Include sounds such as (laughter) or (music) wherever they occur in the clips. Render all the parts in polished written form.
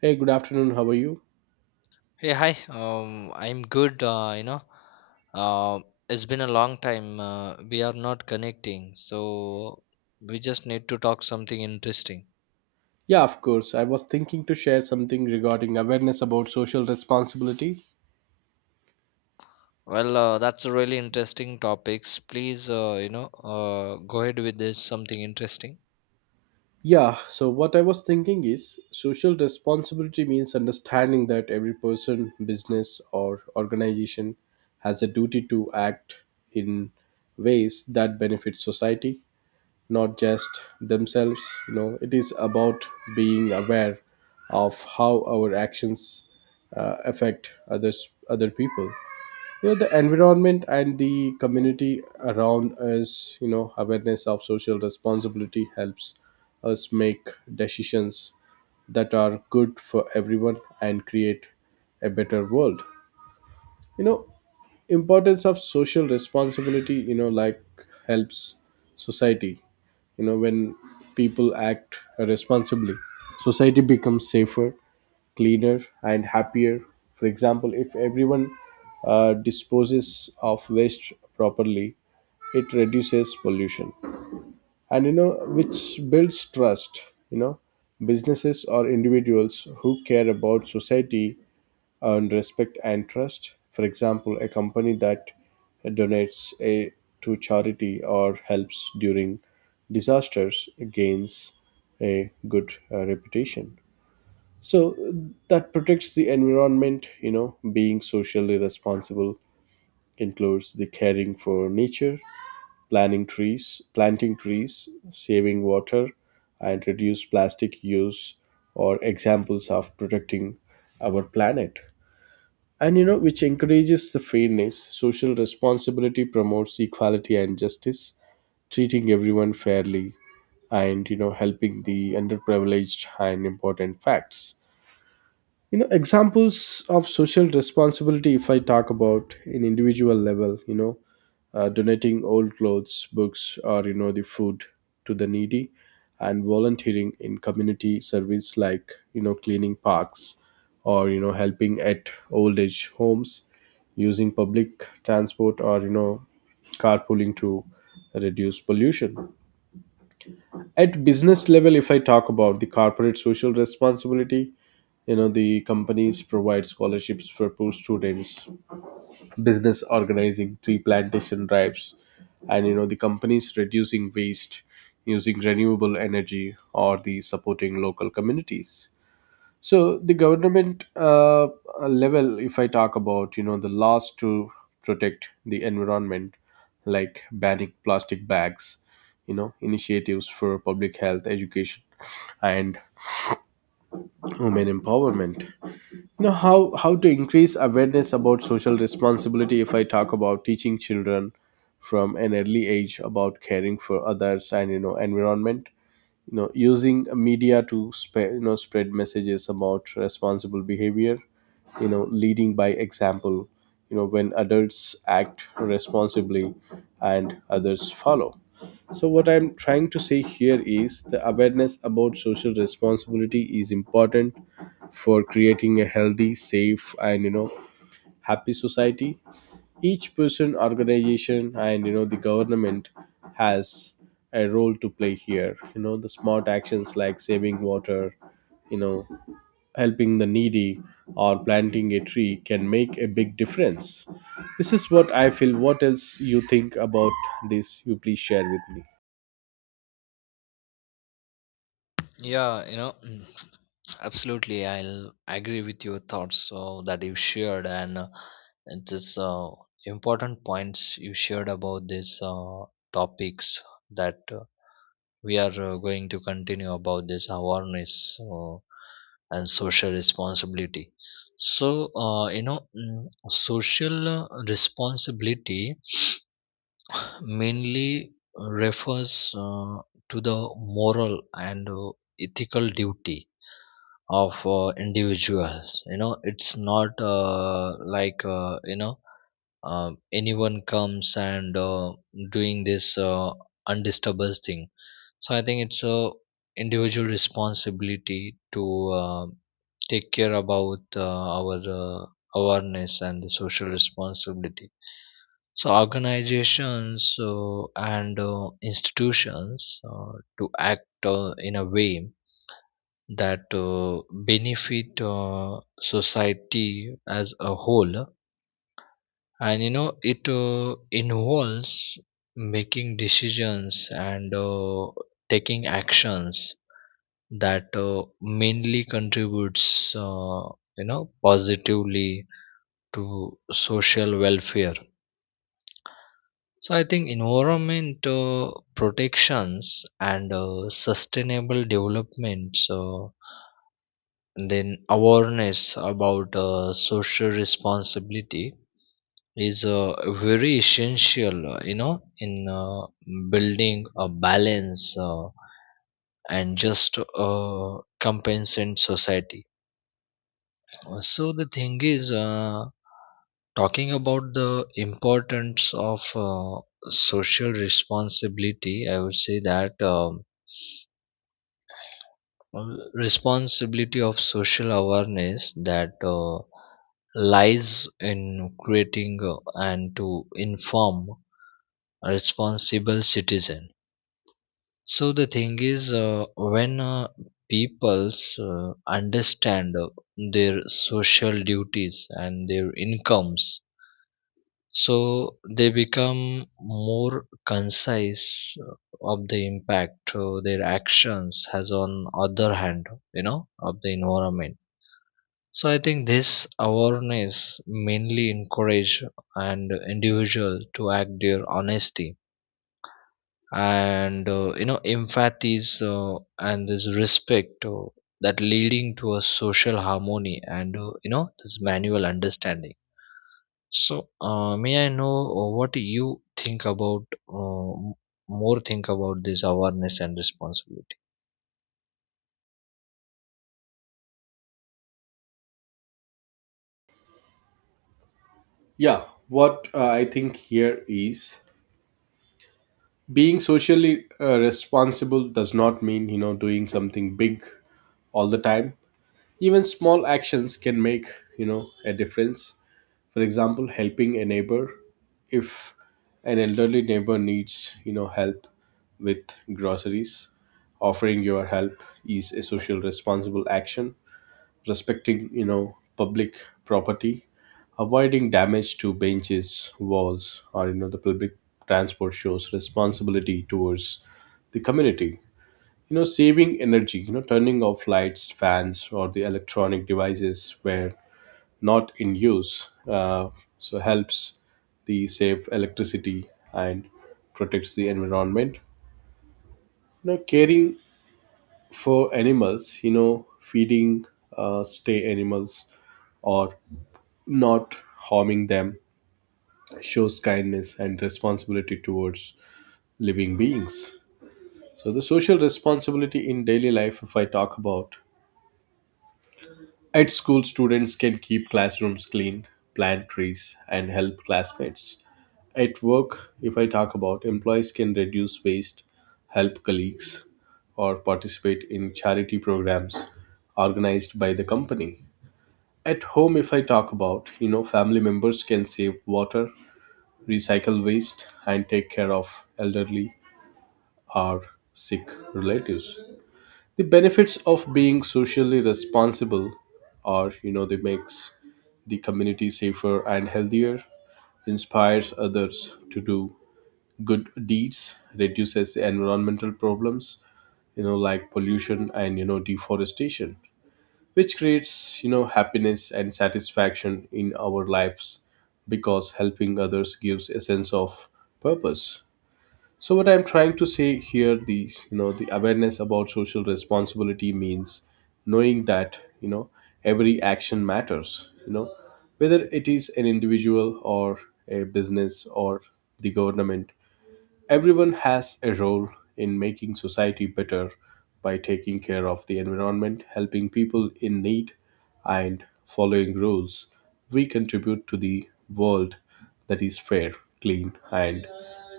Hey, good afternoon. How are you? Hey, hi. I'm good. Uh, it's been a long time. We are not connecting, so we just need to talk something interesting. Yeah, of course. I was thinking to share something regarding awareness about social responsibility. Well, that's a really interesting topics. Please, go ahead with this something interesting. Yeah, so what I was thinking is social responsibility means understanding that every person, business, or organization has a duty to act in ways that benefit society, not just themselves. You know, it is about being aware of how our actions affect others, other people, you know, the environment and the community around us. You know, awareness of social responsibility helps us make decisions that are good for everyone and create a better world. You know, importance of social responsibility, you know, like helps society. You know, when people act responsibly, society becomes safer, cleaner, and happier. For example, if everyone disposes of waste properly, it reduces pollution. And you know, which builds trust. You know, businesses or individuals who care about society earn respect and trust. For example, a company that donates a, to charity or helps during disasters gains a good reputation. So that protects the environment. You know, being socially responsible includes the caring for nature, planting trees, saving water, and reduce plastic use, or examples of protecting our planet. And you know, which encourages the fairness. Social responsibility promotes equality and justice, treating everyone fairly and you know helping the underprivileged and important facts. You know, examples of social responsibility, if I talk about in individual level, you know, donating old clothes, books, or you know the food, to the needy, and volunteering in community service like you know cleaning parks or you know helping at old age homes, using public transport or you know carpooling to reduce pollution. At business level, if I talk about the corporate social responsibility, you know, the companies provide scholarships for poor students, business organizing tree plantation drives, and you know the companies reducing waste, using renewable energy or the supporting local communities. So the government level, if I talk about, you know, the laws to protect the environment, like banning plastic bags, you know, initiatives for public health, education, and women empowerment. You know, how to increase awareness about social responsibility. If I talk about teaching children from an early age about caring for others and you know environment, you know using media to spread, you know, spread messages about responsible behavior, you know leading by example. You know, when adults act responsibly and others follow. So what I'm trying to say here is the awareness about social responsibility is important for creating a healthy, safe, and you know happy society. Each person, organization, and you know the government, has a role to play here. You know, the smart actions like saving water, you know, helping the needy, or planting a tree can make a big difference. This is what I feel. What else you think about this, you please share with me? Yeah, you know, absolutely. I'll agree with your thoughts so that you shared, and this important points you shared about this topics that. We are going to continue about this awareness uh, and social responsibility. So, uh, you know mm, social responsibility (sniffs) mainly refers to the moral and ethical duty of individuals. You know, it's not like anyone comes and doing this undisturbed thing. So I think it's a individual responsibility to uh, take care about our awareness and the social responsibility. So organizations and institutions to act in a way that benefit society as a whole. And you know, it involves making decisions and taking actions that mainly contributes you know positively to social welfare. So I think environment protections and sustainable development, so and then awareness about social responsibility is very essential, you know, in building a balance and just compensate society. So the thing is, talking about the importance of social responsibility, I would say that responsibility of social awareness that lies in creating and to inform a responsible citizen. So the thing is, when peoples understand their social duties and their incomes, so they become more concise of the impact their actions has on other hand, you know, of the environment. So I think this awareness mainly encourage and individual to act their honesty and you know empathies and this respect that leading to a social harmony and you know this manual understanding. So, may I know what you think about uh, m- more think about this awareness and responsibility? Yeah, what I think here is being socially responsible does not mean you know doing something big all the time. Even small actions can make, you know, a difference. For example, helping a neighbor. If an elderly neighbor needs, you know, help with groceries, offering your help is a social responsible action. Respecting, you know, public property, avoiding damage to benches, walls, or you know the public transport shows responsibility towards the community. You know, saving energy, you know turning off lights, fans, or the electronic devices where not in use, so helps the save electricity and protects the environment. You know, caring for animals, you know feeding stay animals or not harming them shows kindness and responsibility towards living beings. So the social responsibility in daily life, if I talk about, at school, students can keep classrooms clean, plant trees, and help classmates. At work, if I talk about, employees can reduce waste, help colleagues, or participate in charity programs organized by the company. At home, if I talk about, you know, family members can save water, recycle waste, and take care of elderly or sick relatives. The benefits of being socially responsible are, you know, they makes the community safer and healthier, inspires others to do good deeds, reduces the environmental problems, you know, like pollution and you know deforestation, which creates, you know, happiness and satisfaction in our lives, because helping others gives a sense of purpose. So what I'm trying to say here, these, you know, the awareness about social responsibility means knowing that, you know, every action matters. You know, whether it is an individual or a business or the government, everyone has a role in making society better by taking care of the environment, helping people in need, and following rules. We contribute to the world that is fair, clean, and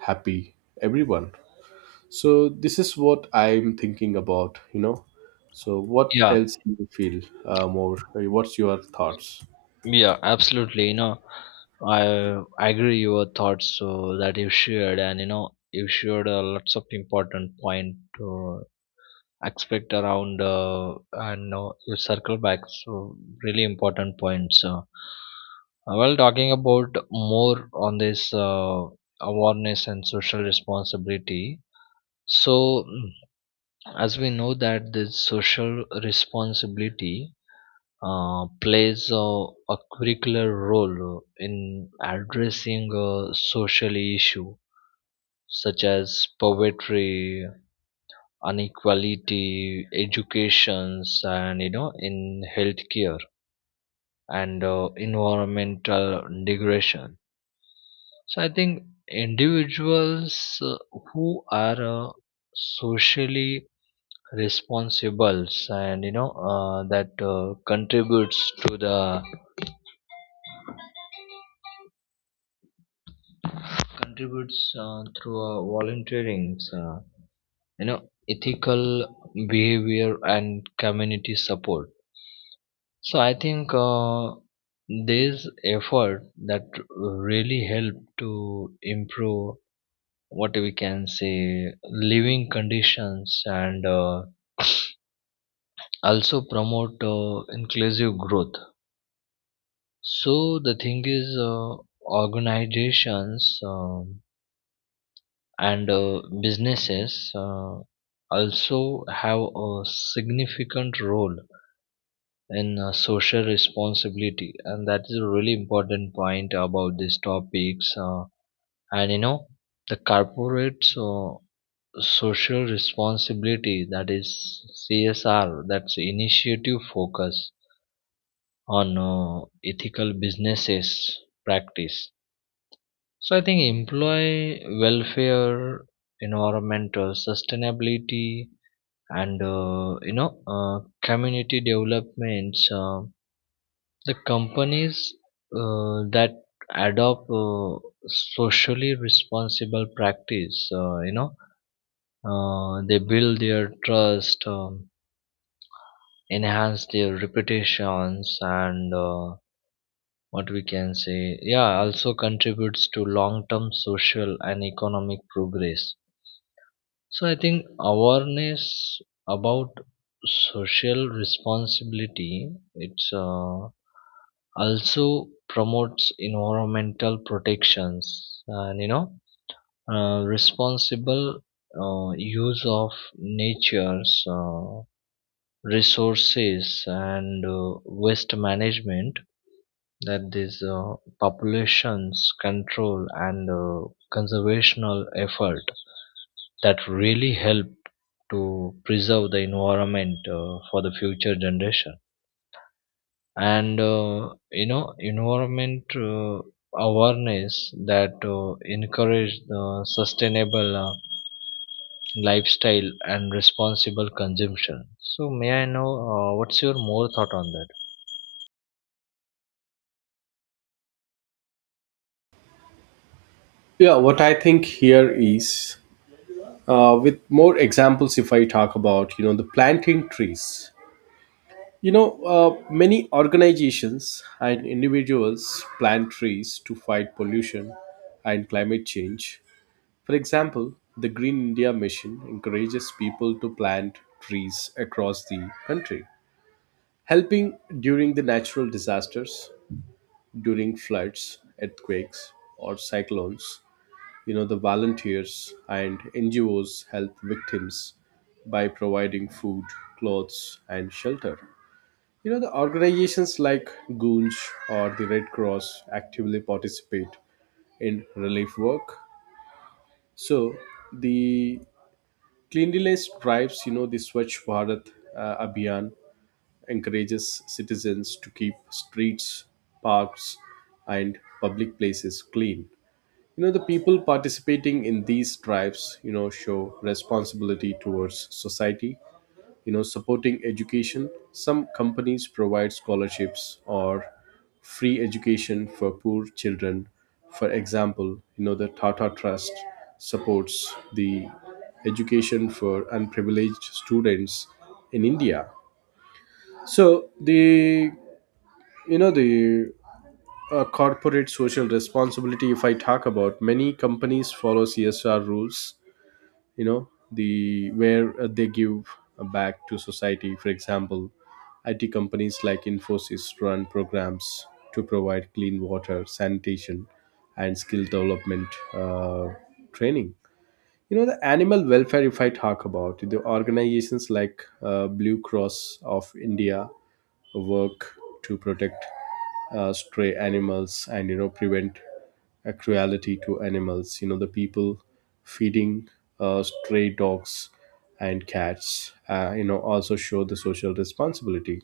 happy everyone. So this is what I'm thinking about, you know. So what Yeah, else do you feel more? Like, what's your thoughts? yeah, absolutely. You know, I agree your thoughts that you shared, and you know, you shared lots of important point to expect around, and you circle back. So, really important points. Well, talking about more on this awareness and social responsibility. So, as we know that the social responsibility plays a curricular role in addressing a social issue such as poverty, inequality, educations, and you know, in healthcare and environmental degradation. So, I think individuals who are socially responsibles, and you know that contributes to the contributes through volunteering, you know, ethical behavior and community support. So I think this effort that really help to improve what we can say living conditions and also promote inclusive growth. So the thing is, organizations and businesses also have a significant role in social responsibility, and that is a really important point about these topics. And you know, the corporate social responsibility, that is CSR, that's initiative focus on ethical businesses practice. So I think employee welfare, environmental sustainability, and you know community developments. The companies that adopt socially responsible practice, they build their trust, enhance their reputations, and what we can say, yeah, also contributes to long-term social and economic progress. So I think awareness about social responsibility, it's also promotes environmental protections and you know responsible use of nature's resources and waste management, that these populations control and conservational effort that really help to preserve the environment for the future generation. And you know environment awareness that encourage the sustainable lifestyle and responsible consumption. So may I know what's your more thought on that? Yeah, what I think here is with more examples. If I talk about, you know, the planting trees. You know, many organizations and individuals plant trees to fight pollution and climate change. For example, the Green India Mission encourages people to plant trees across the country, helping during the natural disasters, during floods, earthquakes, or cyclones. You know, the volunteers and NGOs help victims by providing food, clothes, and shelter. You know, the organizations like Goonj or the Red Cross actively participate in relief work. So, the cleanliness drives, you know, the Swachh Bharat Abhiyan encourages citizens to keep streets, parks, and public places clean. You know, the people participating in these drives, you know, show responsibility towards society, you know, supporting education. Some companies provide scholarships or free education for poor children. For example, you know, the Tata Trust supports the education for unprivileged students in India. So the, you know, the corporate social responsibility, if I talk about, many companies follow CSR rules. You know, the where they give back to society. For example, IT companies like Infosys run programs to provide clean water, sanitation, and skill development training. You know, the animal welfare, if I talk about, the organizations like Blue Cross of India work to protect stray animals and you know prevent cruelty to animals. You know, the people feeding stray dogs and cats, you know, also show the social responsibility.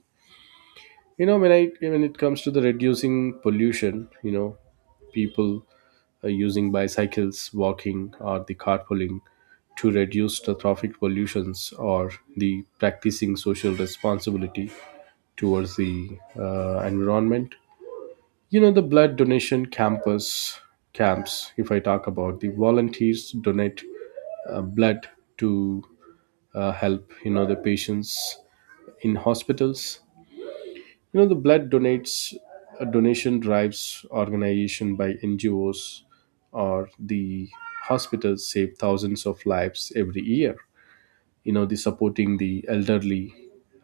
You know, when it comes to the reducing pollution, you know, people are using bicycles, walking, or the carpooling to reduce the traffic pollutions, or the practicing social responsibility towards the environment. You know, the blood donation campus, camps, if I talk about, the volunteers donate blood to help, you know, the patients in hospitals. You know, the blood donates donation drives organization by NGOs or the hospitals save thousands of lives every year. You know, the supporting the elderly,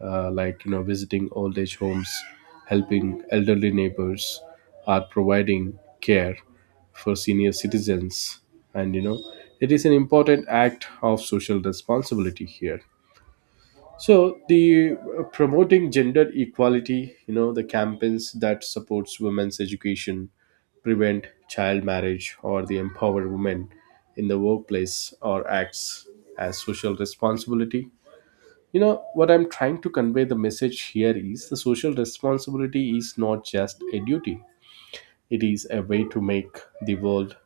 like you know, visiting old age homes, helping elderly neighbors, are providing care for senior citizens, and you know, it is an important act of social responsibility here. So the promoting gender equality, you know, the campaigns that supports women's education, prevent child marriage, or the empower women in the workplace, or acts as social responsibility. You know what I'm trying to convey the message here is the social responsibility is not just a duty. It is a way to make the world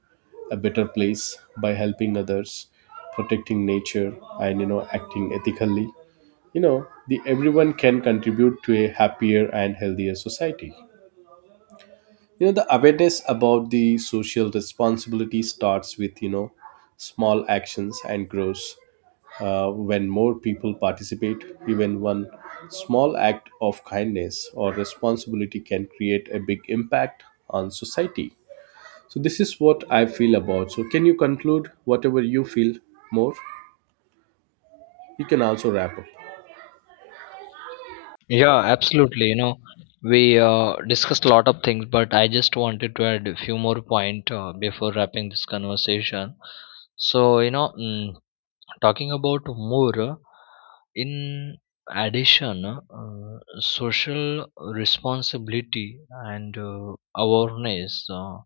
a better place by helping others, protecting nature, and you know acting ethically. You know, the everyone can contribute to a happier and healthier society. You know, the awareness about the social responsibility starts with, you know, small actions and grows when more people participate. Even one small act of kindness or responsibility can create a big impact on society. So this is what I feel about. So can you conclude whatever you feel more? You can also wrap up. Yeah, absolutely. You know, we discussed a lot of things, but I just wanted to add a few more point before wrapping this conversation. So you know, talking about more, in addition, social responsibility and awareness,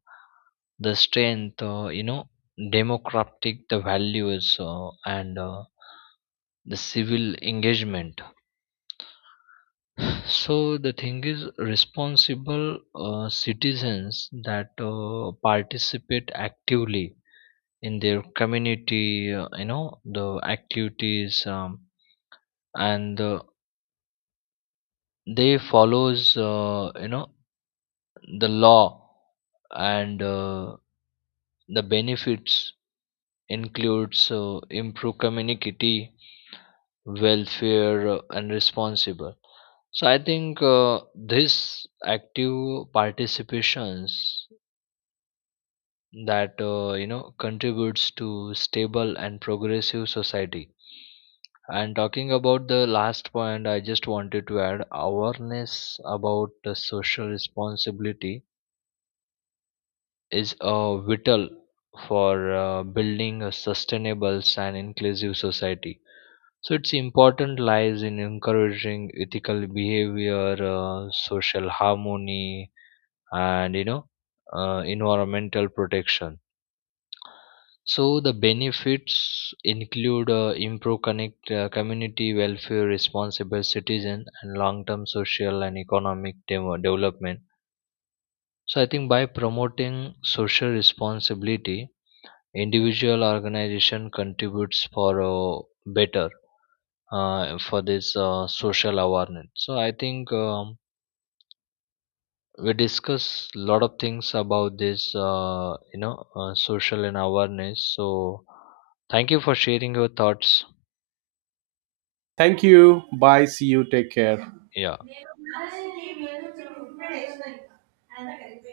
the strength, you know, democratic the values and the civil engagement. So the thing is, responsible citizens that participate actively in their community, you know, the activities. And they follows you know the law and the benefits includes improve community welfare and responsible. So I think this active participations that you know contributes to stable and progressive society. And talking about the last point, I just wanted to add, awareness about the social responsibility is vital for building a sustainable and inclusive society. So its important lies in encouraging ethical behavior, social harmony, and you know, environmental protection. So the benefits include improved connect community welfare, responsible citizen, and long-term social and economic development. So I think by promoting social responsibility, individual organization contributes for better for this social awareness. So I think we discuss a lot of things about this, social and awareness. So thank you for sharing your thoughts. Thank you. Bye. See you. Take care. Yeah.